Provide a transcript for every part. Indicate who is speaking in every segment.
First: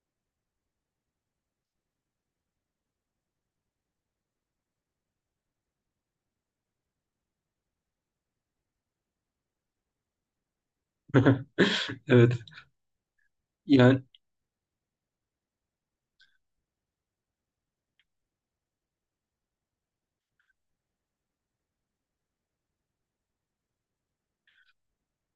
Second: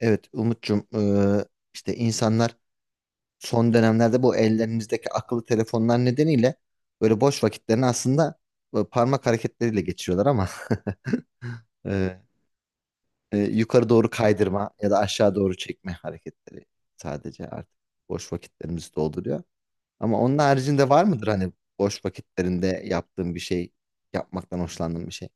Speaker 1: Evet Umut'cum işte insanlar son dönemlerde bu ellerimizdeki akıllı telefonlar nedeniyle böyle boş vakitlerini aslında böyle parmak hareketleriyle geçiriyorlar ama eee,
Speaker 2: Evet.
Speaker 1: yukarı
Speaker 2: Yani
Speaker 1: doğru kaydırma ya da aşağı doğru çekme hareketleri sadece artık boş vakitlerimizi dolduruyor. Ama onun haricinde var mıdır hani boş vakitlerinde yaptığın bir şey, yapmaktan hoşlandığın bir şey?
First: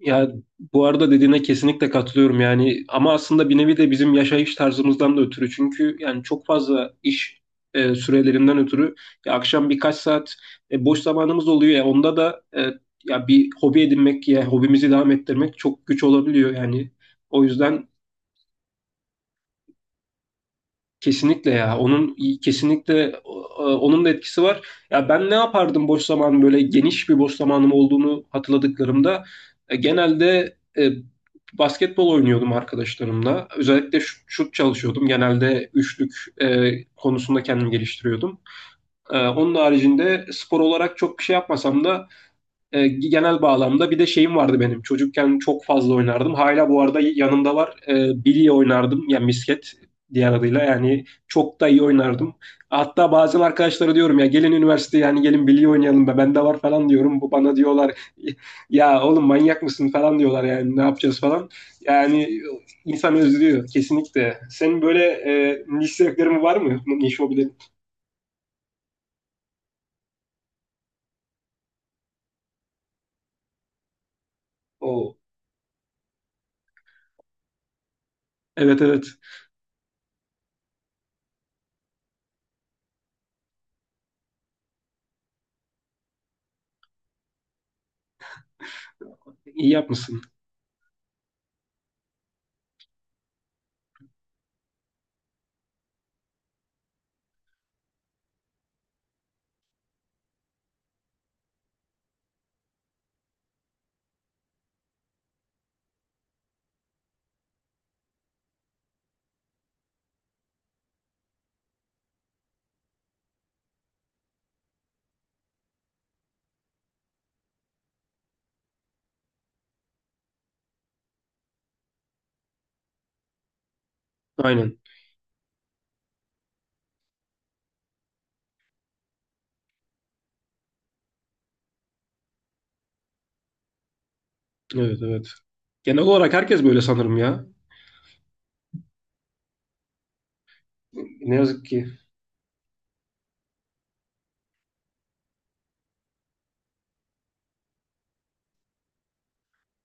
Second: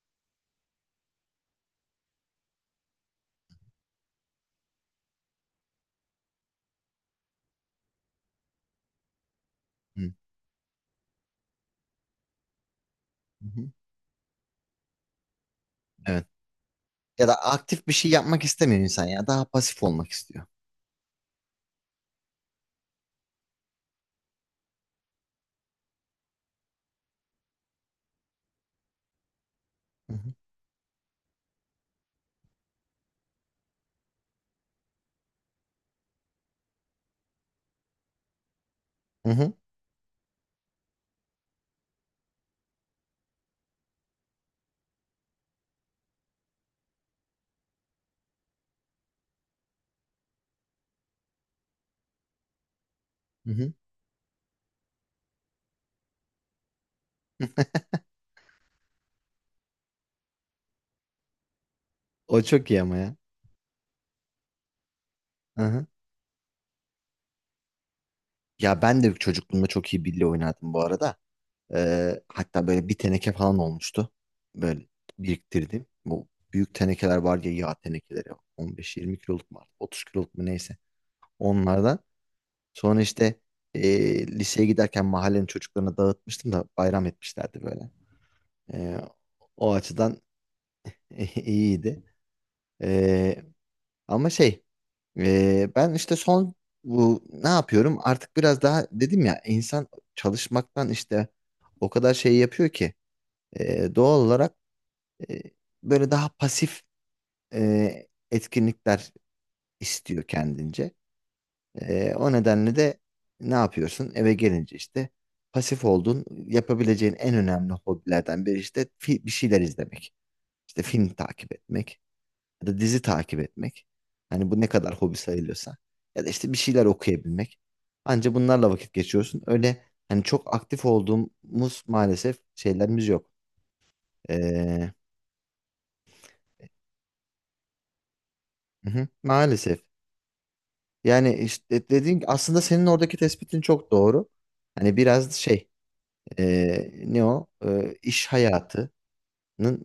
Speaker 2: ya bu arada dediğine kesinlikle katılıyorum yani, ama aslında bir nevi de bizim yaşayış tarzımızdan da ötürü, çünkü yani çok fazla iş sürelerinden ötürü ya akşam birkaç
Speaker 1: Hı.
Speaker 2: saat boş zamanımız oluyor, ya onda da ya
Speaker 1: Hı
Speaker 2: bir
Speaker 1: hı.
Speaker 2: hobi edinmek ya hobimizi devam ettirmek çok güç
Speaker 1: Evet.
Speaker 2: olabiliyor yani.
Speaker 1: Ya da
Speaker 2: O
Speaker 1: aktif
Speaker 2: yüzden
Speaker 1: bir şey yapmak istemiyor insan ya daha pasif olmak istiyor.
Speaker 2: kesinlikle ya. Kesinlikle e, onun da etkisi var. Ya ben ne yapardım boş zaman, böyle geniş bir boş zamanım olduğunu hatırladıklarımda e,
Speaker 1: Hı hı.
Speaker 2: genelde e, basketbol oynuyordum arkadaşlarımla. Özellikle şut çalışıyordum. Genelde üçlük konusunda kendimi geliştiriyordum.
Speaker 1: Hı hı.
Speaker 2: Onun haricinde spor olarak çok bir şey yapmasam da genel bağlamda bir de şeyim vardı benim. Çocukken çok fazla oynardım. Hala bu arada yanımda var. Bilye oynardım. Yani misket diğer adıyla. Yani çok da iyi oynardım. Hatta bazen
Speaker 1: Hı hı.
Speaker 2: arkadaşlara diyorum, ya gelin üniversiteye, yani gelin bilye oynayalım, be bende var falan diyorum. Bu bana diyorlar, ya oğlum manyak mısın falan diyorlar, yani ne yapacağız falan. Yani
Speaker 1: O çok iyi ama
Speaker 2: insan
Speaker 1: ya.
Speaker 2: özlüyor kesinlikle. Senin böyle
Speaker 1: Aha.
Speaker 2: niş zevklerin var mı? Niş hobilerin?
Speaker 1: Ya ben de çocukluğumda çok iyi bilye oynardım bu arada. Hatta böyle bir teneke falan olmuştu. Böyle
Speaker 2: Oo.
Speaker 1: biriktirdim. Bu büyük tenekeler var ya yağ tenekeleri.
Speaker 2: Evet, evet.
Speaker 1: 15-20 kiloluk mu artık, 30 kiloluk mu neyse. Onlardan. Sonra işte liseye giderken mahallenin çocuklarına dağıtmıştım da bayram etmişlerdi böyle. Ee,
Speaker 2: İyi
Speaker 1: o açıdan
Speaker 2: yapmışsın.
Speaker 1: iyiydi. Ee, ama şey, ben işte son bu ne yapıyorum? Artık biraz daha dedim ya insan çalışmaktan işte o kadar şey yapıyor ki doğal olarak e, böyle daha pasif etkinlikler istiyor kendince. O nedenle de ne yapıyorsun? Eve gelince işte pasif olduğun yapabileceğin en önemli hobilerden biri işte bir şeyler izlemek. İşte film takip etmek ya da dizi takip etmek. Hani bu ne
Speaker 2: Aynen.
Speaker 1: kadar hobi sayılıyorsa. Ya da işte bir şeyler okuyabilmek. Anca bunlarla vakit geçiyorsun. Öyle hani çok aktif olduğumuz maalesef şeylerimiz yok. Ee,
Speaker 2: Evet, evet. Genel olarak herkes böyle sanırım ya.
Speaker 1: hı hı, maalesef.
Speaker 2: Ne
Speaker 1: Yani
Speaker 2: yazık ki
Speaker 1: işte dediğin aslında senin oradaki tespitin çok doğru. Hani biraz şey ne o iş hayatının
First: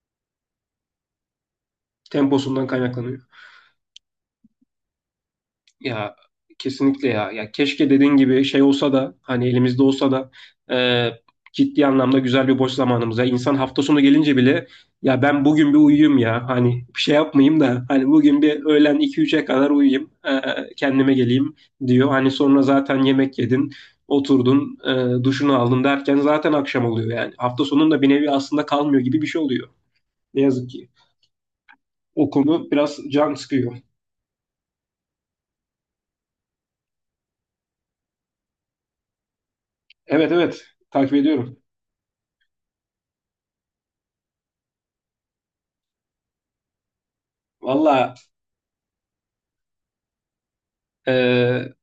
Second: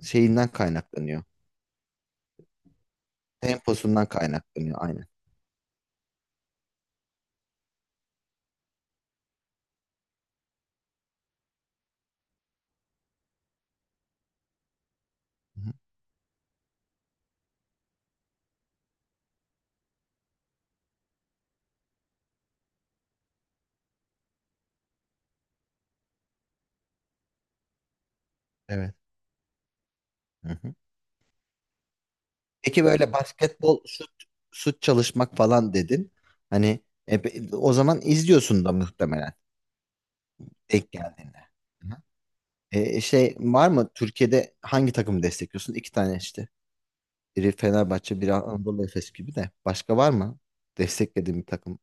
Speaker 1: şeyinden kaynaklanıyor.
Speaker 2: temposundan kaynaklanıyor.
Speaker 1: Temposundan kaynaklanıyor aynen.
Speaker 2: Ya kesinlikle ya. Ya keşke dediğin gibi şey olsa da, hani elimizde olsa da e, ciddi anlamda güzel bir boş zamanımız. Ya insan hafta sonu gelince bile ya ben
Speaker 1: Hı
Speaker 2: bugün
Speaker 1: hı.
Speaker 2: bir uyuyayım ya. Hani bir şey yapmayayım da hani bugün bir öğlen iki üçe kadar uyuyayım, kendime geleyim diyor. Hani sonra zaten yemek yedin, oturdun, duşunu aldın derken zaten akşam oluyor yani. Hafta sonunda bir nevi aslında
Speaker 1: Evet.
Speaker 2: kalmıyor gibi bir şey oluyor. Ne
Speaker 1: Hı
Speaker 2: yazık
Speaker 1: hı.
Speaker 2: ki. O konu
Speaker 1: Peki
Speaker 2: biraz
Speaker 1: böyle
Speaker 2: can sıkıyor.
Speaker 1: basketbol şut çalışmak falan dedin. Hani o zaman izliyorsun da muhtemelen
Speaker 2: Evet, evet,
Speaker 1: denk
Speaker 2: takip
Speaker 1: geldiğinde.
Speaker 2: ediyorum.
Speaker 1: Hı hı. Şey var mı Türkiye'de hangi takımı destekliyorsun? İki tane işte. Biri
Speaker 2: Valla,
Speaker 1: Fenerbahçe, biri Anadolu Efes gibi de. Başka var mı? Desteklediğin bir
Speaker 2: e,
Speaker 1: takım.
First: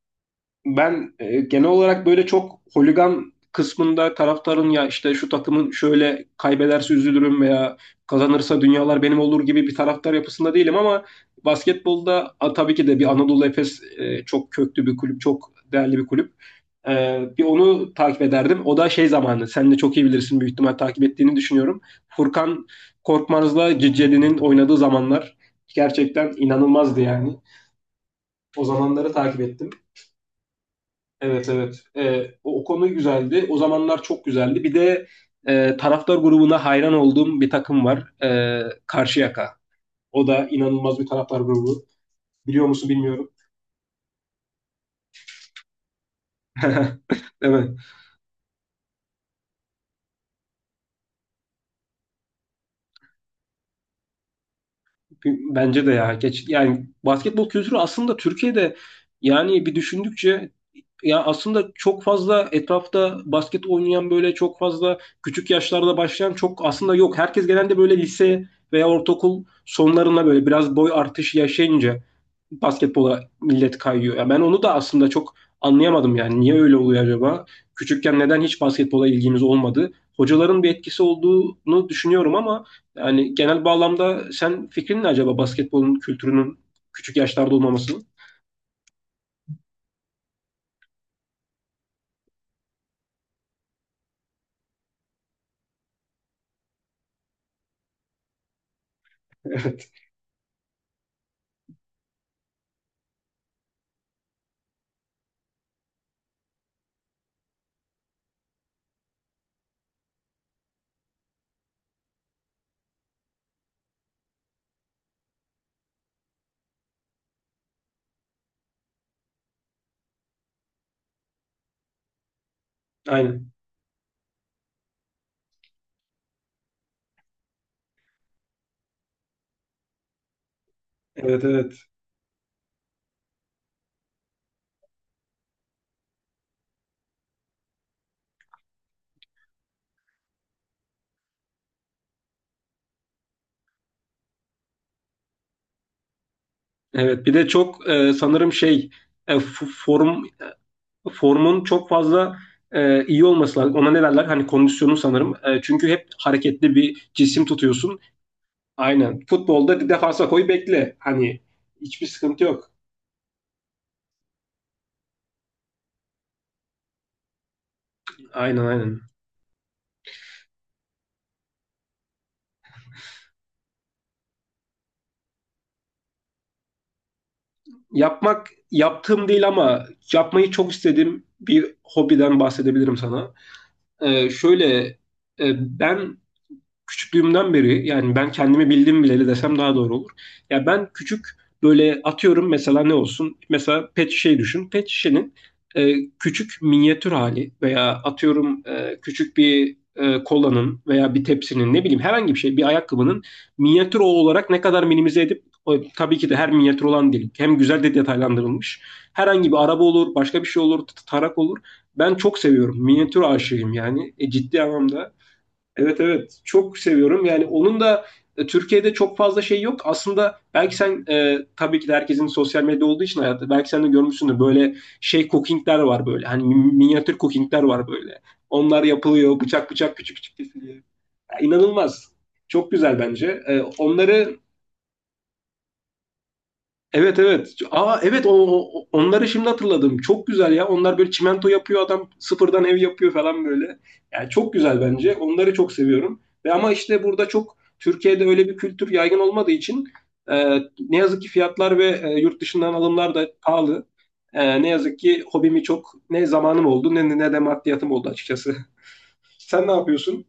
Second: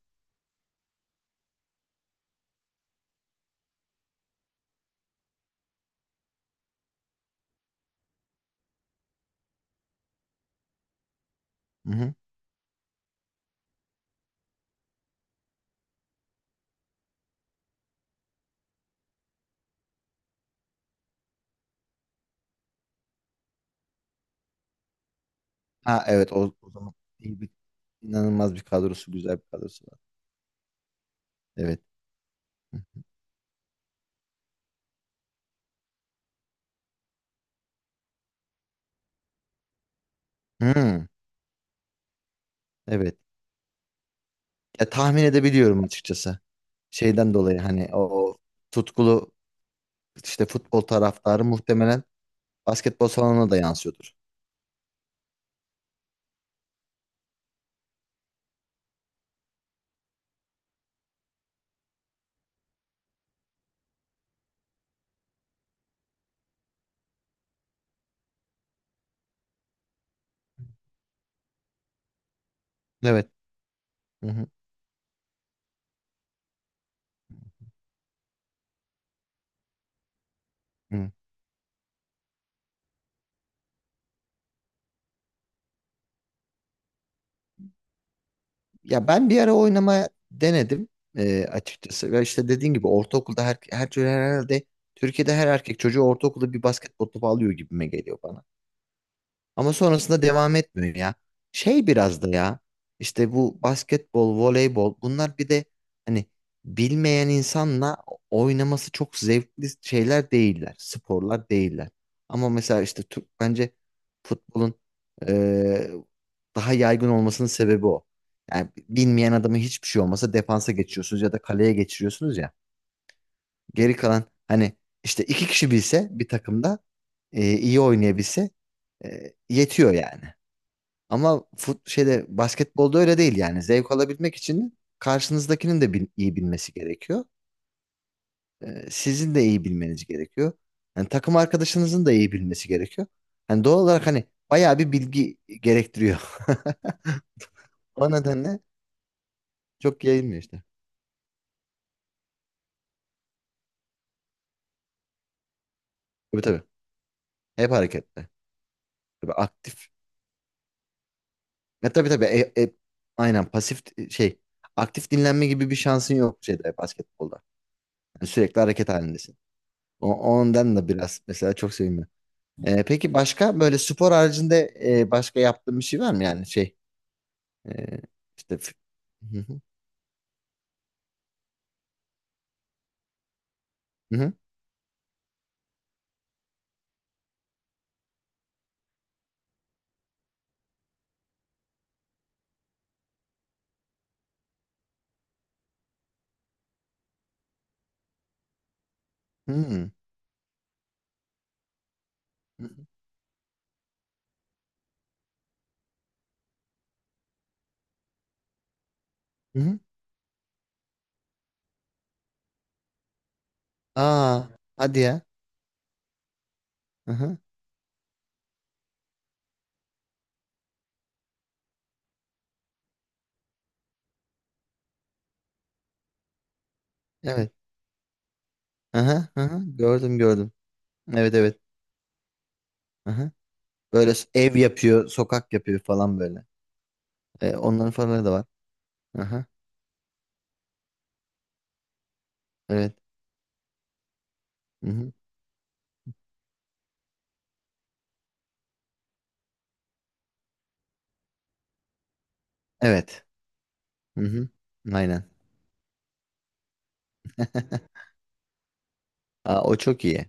Speaker 2: ben genel olarak böyle çok holigan kısmında taraftarın, ya işte şu takımın şöyle kaybederse üzülürüm veya kazanırsa dünyalar benim olur gibi bir taraftar yapısında değilim, ama
Speaker 1: Hı hı.
Speaker 2: basketbolda a, tabii ki de bir Anadolu Efes çok köklü bir kulüp, çok değerli bir kulüp. Bir onu takip ederdim. O da şey zamanı. Sen de çok iyi bilirsin, büyük ihtimal takip ettiğini düşünüyorum. Furkan Korkmaz'la Cicedi'nin oynadığı zamanlar
Speaker 1: Ha
Speaker 2: gerçekten
Speaker 1: evet o zaman
Speaker 2: inanılmazdı yani.
Speaker 1: iyi bir İnanılmaz bir
Speaker 2: O zamanları
Speaker 1: kadrosu, güzel
Speaker 2: takip
Speaker 1: bir
Speaker 2: ettim.
Speaker 1: kadrosu var.
Speaker 2: Evet,
Speaker 1: Evet.
Speaker 2: evet. O, o konu güzeldi. O zamanlar çok güzeldi. Bir de taraftar grubuna hayran olduğum bir takım var. Karşıyaka. O da inanılmaz bir
Speaker 1: Hmm,
Speaker 2: taraftar grubu. Biliyor musun
Speaker 1: evet.
Speaker 2: bilmiyorum.
Speaker 1: Ya tahmin edebiliyorum açıkçası. Şeyden
Speaker 2: Değil
Speaker 1: dolayı
Speaker 2: mi?
Speaker 1: hani o tutkulu işte futbol taraftarı muhtemelen basketbol salonuna da yansıyordur.
Speaker 2: Bence de ya. Geç, yani basketbol kültürü aslında Türkiye'de, yani bir düşündükçe, ya aslında çok fazla etrafta basket oynayan, böyle çok fazla küçük yaşlarda başlayan çok aslında yok. Herkes genelde böyle lise veya ortaokul sonlarına böyle biraz boy artışı yaşayınca basketbola
Speaker 1: Evet.
Speaker 2: millet kayıyor. Ya
Speaker 1: Hı
Speaker 2: ben
Speaker 1: hı.
Speaker 2: onu da aslında çok anlayamadım yani. Niye öyle oluyor acaba? Küçükken neden hiç basketbola ilgimiz olmadı? Hocaların bir etkisi
Speaker 1: Hı.
Speaker 2: olduğunu düşünüyorum ama yani genel bağlamda sen fikrin ne acaba basketbolun kültürünün küçük yaşlarda olmamasının?
Speaker 1: Ya ben bir ara oynamaya denedim açıkçası. Ve işte dediğin gibi ortaokulda herhalde Türkiye'de her erkek çocuğu ortaokulda bir basketbol topu alıyor gibime geliyor bana. Ama
Speaker 2: Evet.
Speaker 1: sonrasında devam etmiyor ya. Şey biraz da ya işte bu basketbol, voleybol bunlar bir de hani bilmeyen insanla oynaması çok zevkli şeyler değiller. Sporlar değiller. Ama mesela işte Türk bence futbolun eee, daha yaygın olmasının sebebi o. Yani bilmeyen adamı hiçbir şey olmasa defansa geçiyorsunuz ya da kaleye geçiriyorsunuz ya.
Speaker 2: Aynen.
Speaker 1: Geri kalan hani işte iki kişi bilse bir takımda iyi oynayabilse yetiyor yani.
Speaker 2: Evet,
Speaker 1: Ama
Speaker 2: evet.
Speaker 1: fut, şeyde basketbolda öyle değil yani. Zevk alabilmek için karşınızdakinin de iyi bilmesi gerekiyor. Sizin de iyi bilmeniz gerekiyor. Yani takım arkadaşınızın da iyi bilmesi gerekiyor. Yani doğal olarak hani bayağı bir bilgi gerektiriyor.
Speaker 2: Evet, bir de çok
Speaker 1: O
Speaker 2: e, sanırım
Speaker 1: nedenle
Speaker 2: şey e, f-
Speaker 1: çok
Speaker 2: form
Speaker 1: yayılmıyor işte.
Speaker 2: formun çok fazla iyi olması lazım. Ona ne derler? Hani kondisyonu sanırım. Çünkü hep
Speaker 1: Tabii tabii.
Speaker 2: hareketli bir cisim
Speaker 1: Hep
Speaker 2: tutuyorsun.
Speaker 1: hareketli.
Speaker 2: Aynen.
Speaker 1: Tabii
Speaker 2: Futbolda bir
Speaker 1: aktif.
Speaker 2: defansa koy bekle. Hani
Speaker 1: Ya
Speaker 2: hiçbir
Speaker 1: tabii tabii.
Speaker 2: sıkıntı yok.
Speaker 1: Aynen pasif şey. Aktif dinlenme gibi bir şansın yok şeyde basketbolda. Yani
Speaker 2: Aynen,
Speaker 1: sürekli hareket
Speaker 2: aynen.
Speaker 1: halindesin. Ondan da biraz mesela çok sevinmiyorum. Peki başka böyle spor haricinde başka yaptığın bir şey var mı yani şey e,
Speaker 2: Yapmak
Speaker 1: işte f-
Speaker 2: yaptığım
Speaker 1: Hı
Speaker 2: değil
Speaker 1: hı,
Speaker 2: ama yapmayı çok istediğim bir hobiden bahsedebilirim sana.
Speaker 1: hı
Speaker 2: E,
Speaker 1: hı,
Speaker 2: şöyle Ben küçüklüğümden beri, yani ben kendimi bildim bileli desem daha doğru olur. Ya ben küçük, böyle atıyorum, mesela ne olsun? Mesela pet şişeyi düşün. Pet şişenin küçük minyatür hali, veya atıyorum e, küçük bir
Speaker 1: hı
Speaker 2: e, kolanın veya bir tepsinin, ne bileyim herhangi bir şey,
Speaker 1: hı,
Speaker 2: bir ayakkabının minyatür o olarak ne kadar minimize edip o, tabii ki de her minyatür olan değil. Hem güzel de detaylandırılmış. Herhangi bir
Speaker 1: hı.
Speaker 2: araba olur, başka bir şey olur, tarak olur. Ben çok seviyorum. Minyatür aşığıyım yani.
Speaker 1: Aa
Speaker 2: Ciddi
Speaker 1: hadi
Speaker 2: anlamda,
Speaker 1: ya.
Speaker 2: evet evet, çok
Speaker 1: Hı
Speaker 2: seviyorum.
Speaker 1: hı,
Speaker 2: Yani onun da Türkiye'de çok fazla şey yok. Aslında belki sen tabii ki de herkesin sosyal medya olduğu için hayatta belki sen de görmüşsündür, böyle şey cookingler var böyle. Hani minyatür
Speaker 1: evet.
Speaker 2: cookingler var böyle. Onlar
Speaker 1: Hı hı,
Speaker 2: yapılıyor,
Speaker 1: hı hı.
Speaker 2: bıçak bıçak küçük
Speaker 1: Gördüm
Speaker 2: küçük
Speaker 1: gördüm,
Speaker 2: kesiliyor.
Speaker 1: evet
Speaker 2: Ya,
Speaker 1: evet.
Speaker 2: inanılmaz. Çok güzel
Speaker 1: Hı hı.
Speaker 2: bence.
Speaker 1: Böyle
Speaker 2: Onları,
Speaker 1: ev yapıyor sokak yapıyor falan böyle.
Speaker 2: evet evet.
Speaker 1: Onların
Speaker 2: Aa
Speaker 1: falan
Speaker 2: evet, o,
Speaker 1: da var. Hı
Speaker 2: onları
Speaker 1: hı,
Speaker 2: şimdi hatırladım. Çok güzel ya. Onlar böyle çimento yapıyor, adam sıfırdan ev
Speaker 1: evet.
Speaker 2: yapıyor falan böyle. Yani çok güzel
Speaker 1: Hı hı,
Speaker 2: bence. Onları çok seviyorum. Ve ama işte burada çok Türkiye'de öyle bir kültür yaygın olmadığı için ne yazık ki fiyatlar ve yurt dışından alımlar
Speaker 1: evet.
Speaker 2: da pahalı.
Speaker 1: Hı hı,
Speaker 2: Ne yazık
Speaker 1: aynen.
Speaker 2: ki hobimi çok ne zamanım oldu ne de maddiyatım oldu açıkçası.
Speaker 1: Aa,
Speaker 2: Sen ne
Speaker 1: o çok
Speaker 2: yapıyorsun?
Speaker 1: iyi.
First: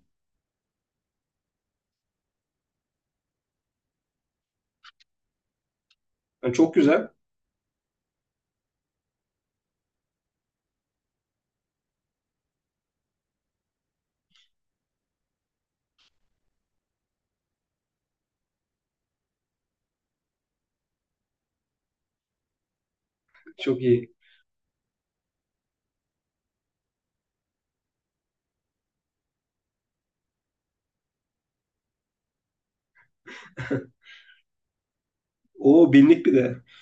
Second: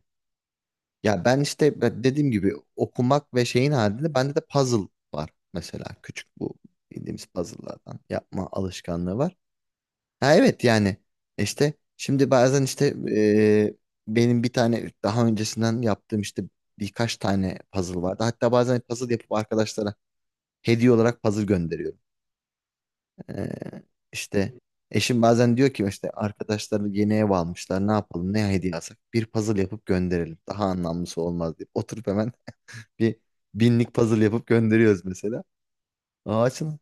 Speaker 1: Ya ben işte ben dediğim gibi okumak ve şeyin halinde bende de puzzle var mesela. Küçük
Speaker 2: Yani
Speaker 1: bu
Speaker 2: çok güzel.
Speaker 1: bildiğimiz puzzle'lardan yapma alışkanlığı var. Ha evet yani işte şimdi bazen işte e, benim bir tane daha öncesinden yaptığım işte birkaç tane puzzle vardı. Hatta bazen puzzle yapıp arkadaşlara hediye olarak puzzle gönderiyorum. E,
Speaker 2: Çok iyi.
Speaker 1: işte eşim bazen diyor ki işte arkadaşları yeni ev almışlar ne yapalım ne hediye alsak bir puzzle yapıp gönderelim. Daha anlamlısı olmaz diye oturup hemen bir binlik puzzle yapıp gönderiyoruz mesela.
Speaker 2: O binlik bir
Speaker 1: Aa
Speaker 2: de.
Speaker 1: açın.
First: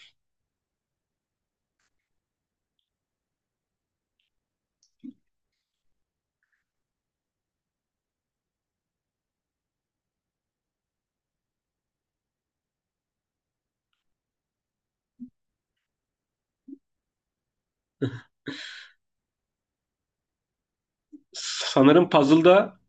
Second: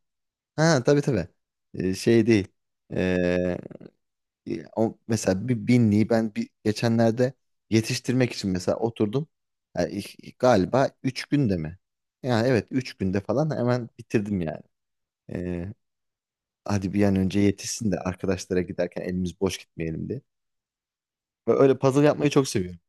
Speaker 1: Ha tabii tabii. Şey değil. Ee, mesela bir binliği ben bir, geçenlerde yetiştirmek için mesela oturdum. Yani galiba 3 günde mi? Yani evet 3 günde falan hemen bitirdim yani. Ee, hadi bir an önce yetişsin de arkadaşlara giderken elimiz boş gitmeyelim diye. Böyle puzzle
Speaker 2: Sanırım
Speaker 1: yapmayı çok seviyorum.
Speaker 2: puzzle'da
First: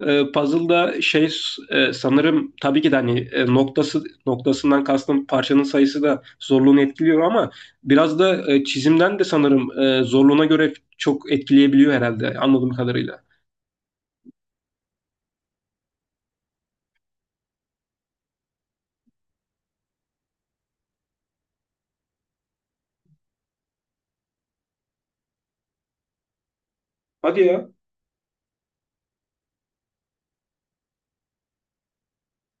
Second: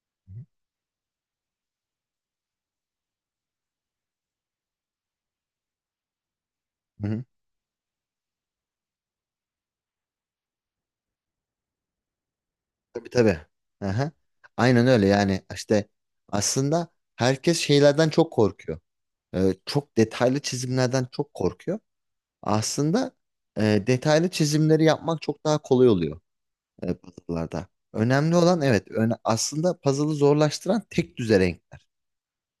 Speaker 2: E,
Speaker 1: Hı
Speaker 2: puzzle'da şey e, Sanırım tabii ki de hani noktası noktasından kastım parçanın sayısı da zorluğunu etkiliyor,
Speaker 1: hı.
Speaker 2: ama biraz da çizimden de sanırım zorluğuna göre çok etkileyebiliyor herhalde, anladığım
Speaker 1: Tabii
Speaker 2: kadarıyla.
Speaker 1: tabii. Aha. Aynen öyle yani işte aslında herkes şeylerden çok korkuyor. Çok detaylı çizimlerden çok korkuyor. Aslında detaylı çizimleri yapmak çok daha kolay oluyor
Speaker 2: Hadi
Speaker 1: puzzle'larda.
Speaker 2: ya.
Speaker 1: Önemli olan evet aslında puzzle'ı zorlaştıran tek düze renkler.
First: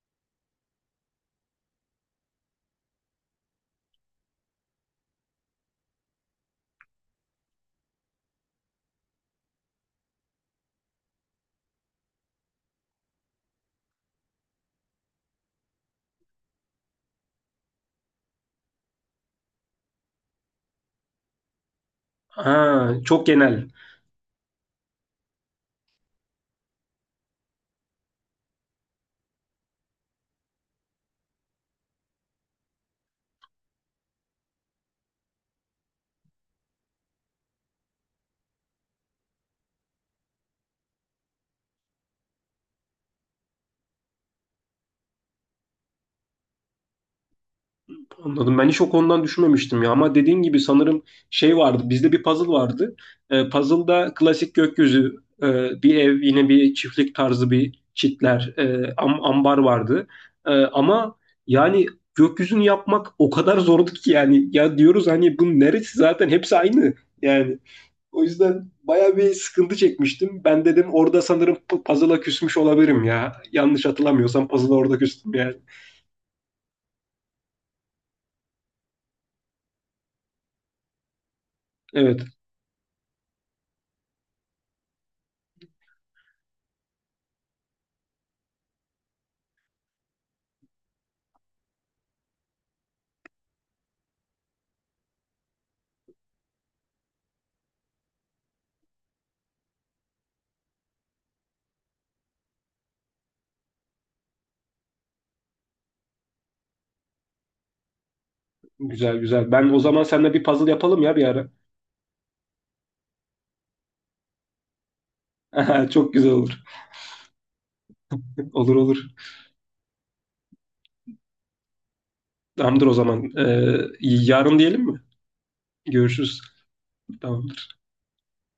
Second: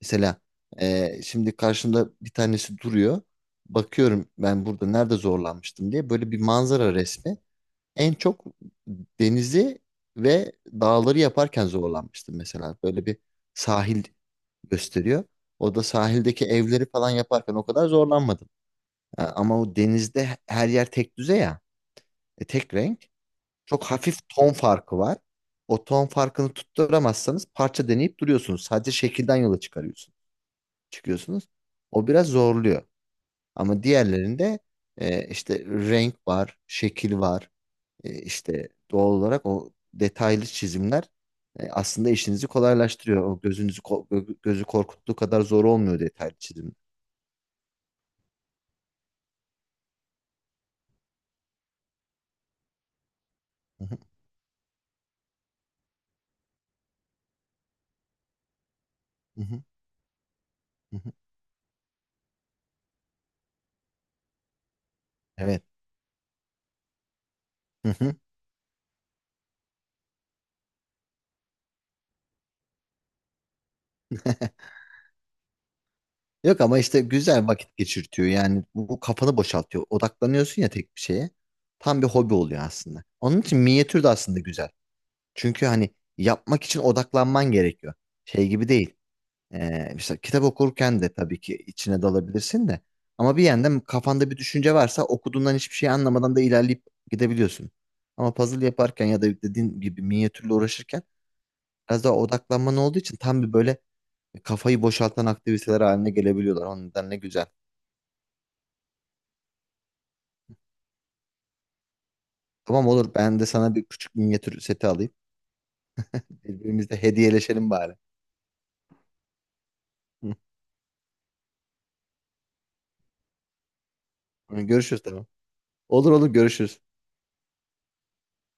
Speaker 1: Mesela şimdi karşımda bir tanesi duruyor. Bakıyorum ben burada nerede zorlanmıştım diye böyle bir manzara resmi en çok denizi ve dağları yaparken zorlanmıştım mesela. Böyle bir sahil gösteriyor. O da sahildeki evleri falan yaparken o kadar zorlanmadım. Ha, ama o denizde her yer tek düze ya, tek
Speaker 2: Ha,
Speaker 1: renk.
Speaker 2: çok genel.
Speaker 1: Çok hafif ton farkı var. O ton farkını tutturamazsanız parça deneyip duruyorsunuz. Sadece şekilden yola çıkarıyorsunuz. Çıkıyorsunuz. O biraz zorluyor. Ama diğerlerinde işte renk var, şekil var. İşte doğal olarak o detaylı çizimler aslında işinizi kolaylaştırıyor. O gözü korkuttuğu kadar zor olmuyor detaylı çizim.
Speaker 2: Anladım. Ben hiç o konudan düşünmemiştim ya. Ama dediğin gibi sanırım şey vardı. Bizde bir puzzle vardı.
Speaker 1: Hı hı,
Speaker 2: Puzzle'da klasik gökyüzü, bir ev, yine bir çiftlik tarzı bir çitler,
Speaker 1: hı
Speaker 2: ambar
Speaker 1: hı,
Speaker 2: vardı.
Speaker 1: hı hı.
Speaker 2: Ama yani gökyüzünü yapmak o kadar zordu ki yani. Ya diyoruz hani bunun
Speaker 1: Evet.
Speaker 2: neresi, zaten hepsi aynı. Yani
Speaker 1: Hı hı.
Speaker 2: o yüzden baya bir sıkıntı çekmiştim. Ben dedim orada sanırım puzzle'a küsmüş olabilirim ya. Yanlış hatırlamıyorsam puzzle'a orada küstüm yani.
Speaker 1: Yok ama işte güzel vakit geçirtiyor. Yani bu kafanı boşaltıyor. Odaklanıyorsun ya tek bir şeye. Tam bir
Speaker 2: Evet.
Speaker 1: hobi oluyor aslında. Onun için minyatür de aslında güzel. Çünkü hani yapmak için odaklanman gerekiyor. Şey gibi değil. İşte kitap okurken de tabii ki içine dalabilirsin de. Ama bir yandan kafanda bir düşünce varsa okuduğundan hiçbir şey anlamadan da ilerleyip gidebiliyorsun. Ama puzzle yaparken ya da dediğin gibi minyatürle uğraşırken biraz daha odaklanman olduğu için tam bir böyle kafayı boşaltan aktiviteler haline gelebiliyorlar. O yüzden ne güzel.
Speaker 2: Güzel, güzel. Ben o zaman seninle bir puzzle yapalım ya bir ara.
Speaker 1: Tamam olur ben de sana bir küçük minyatür seti alayım.
Speaker 2: Çok güzel olur.
Speaker 1: Birbirimizle hediyeleşelim bari.
Speaker 2: Olur, olur. Tamamdır o zaman. Yarın diyelim mi?
Speaker 1: Görüşürüz tamam. Olur olur
Speaker 2: Görüşürüz.
Speaker 1: görüşürüz.
Speaker 2: Tamam.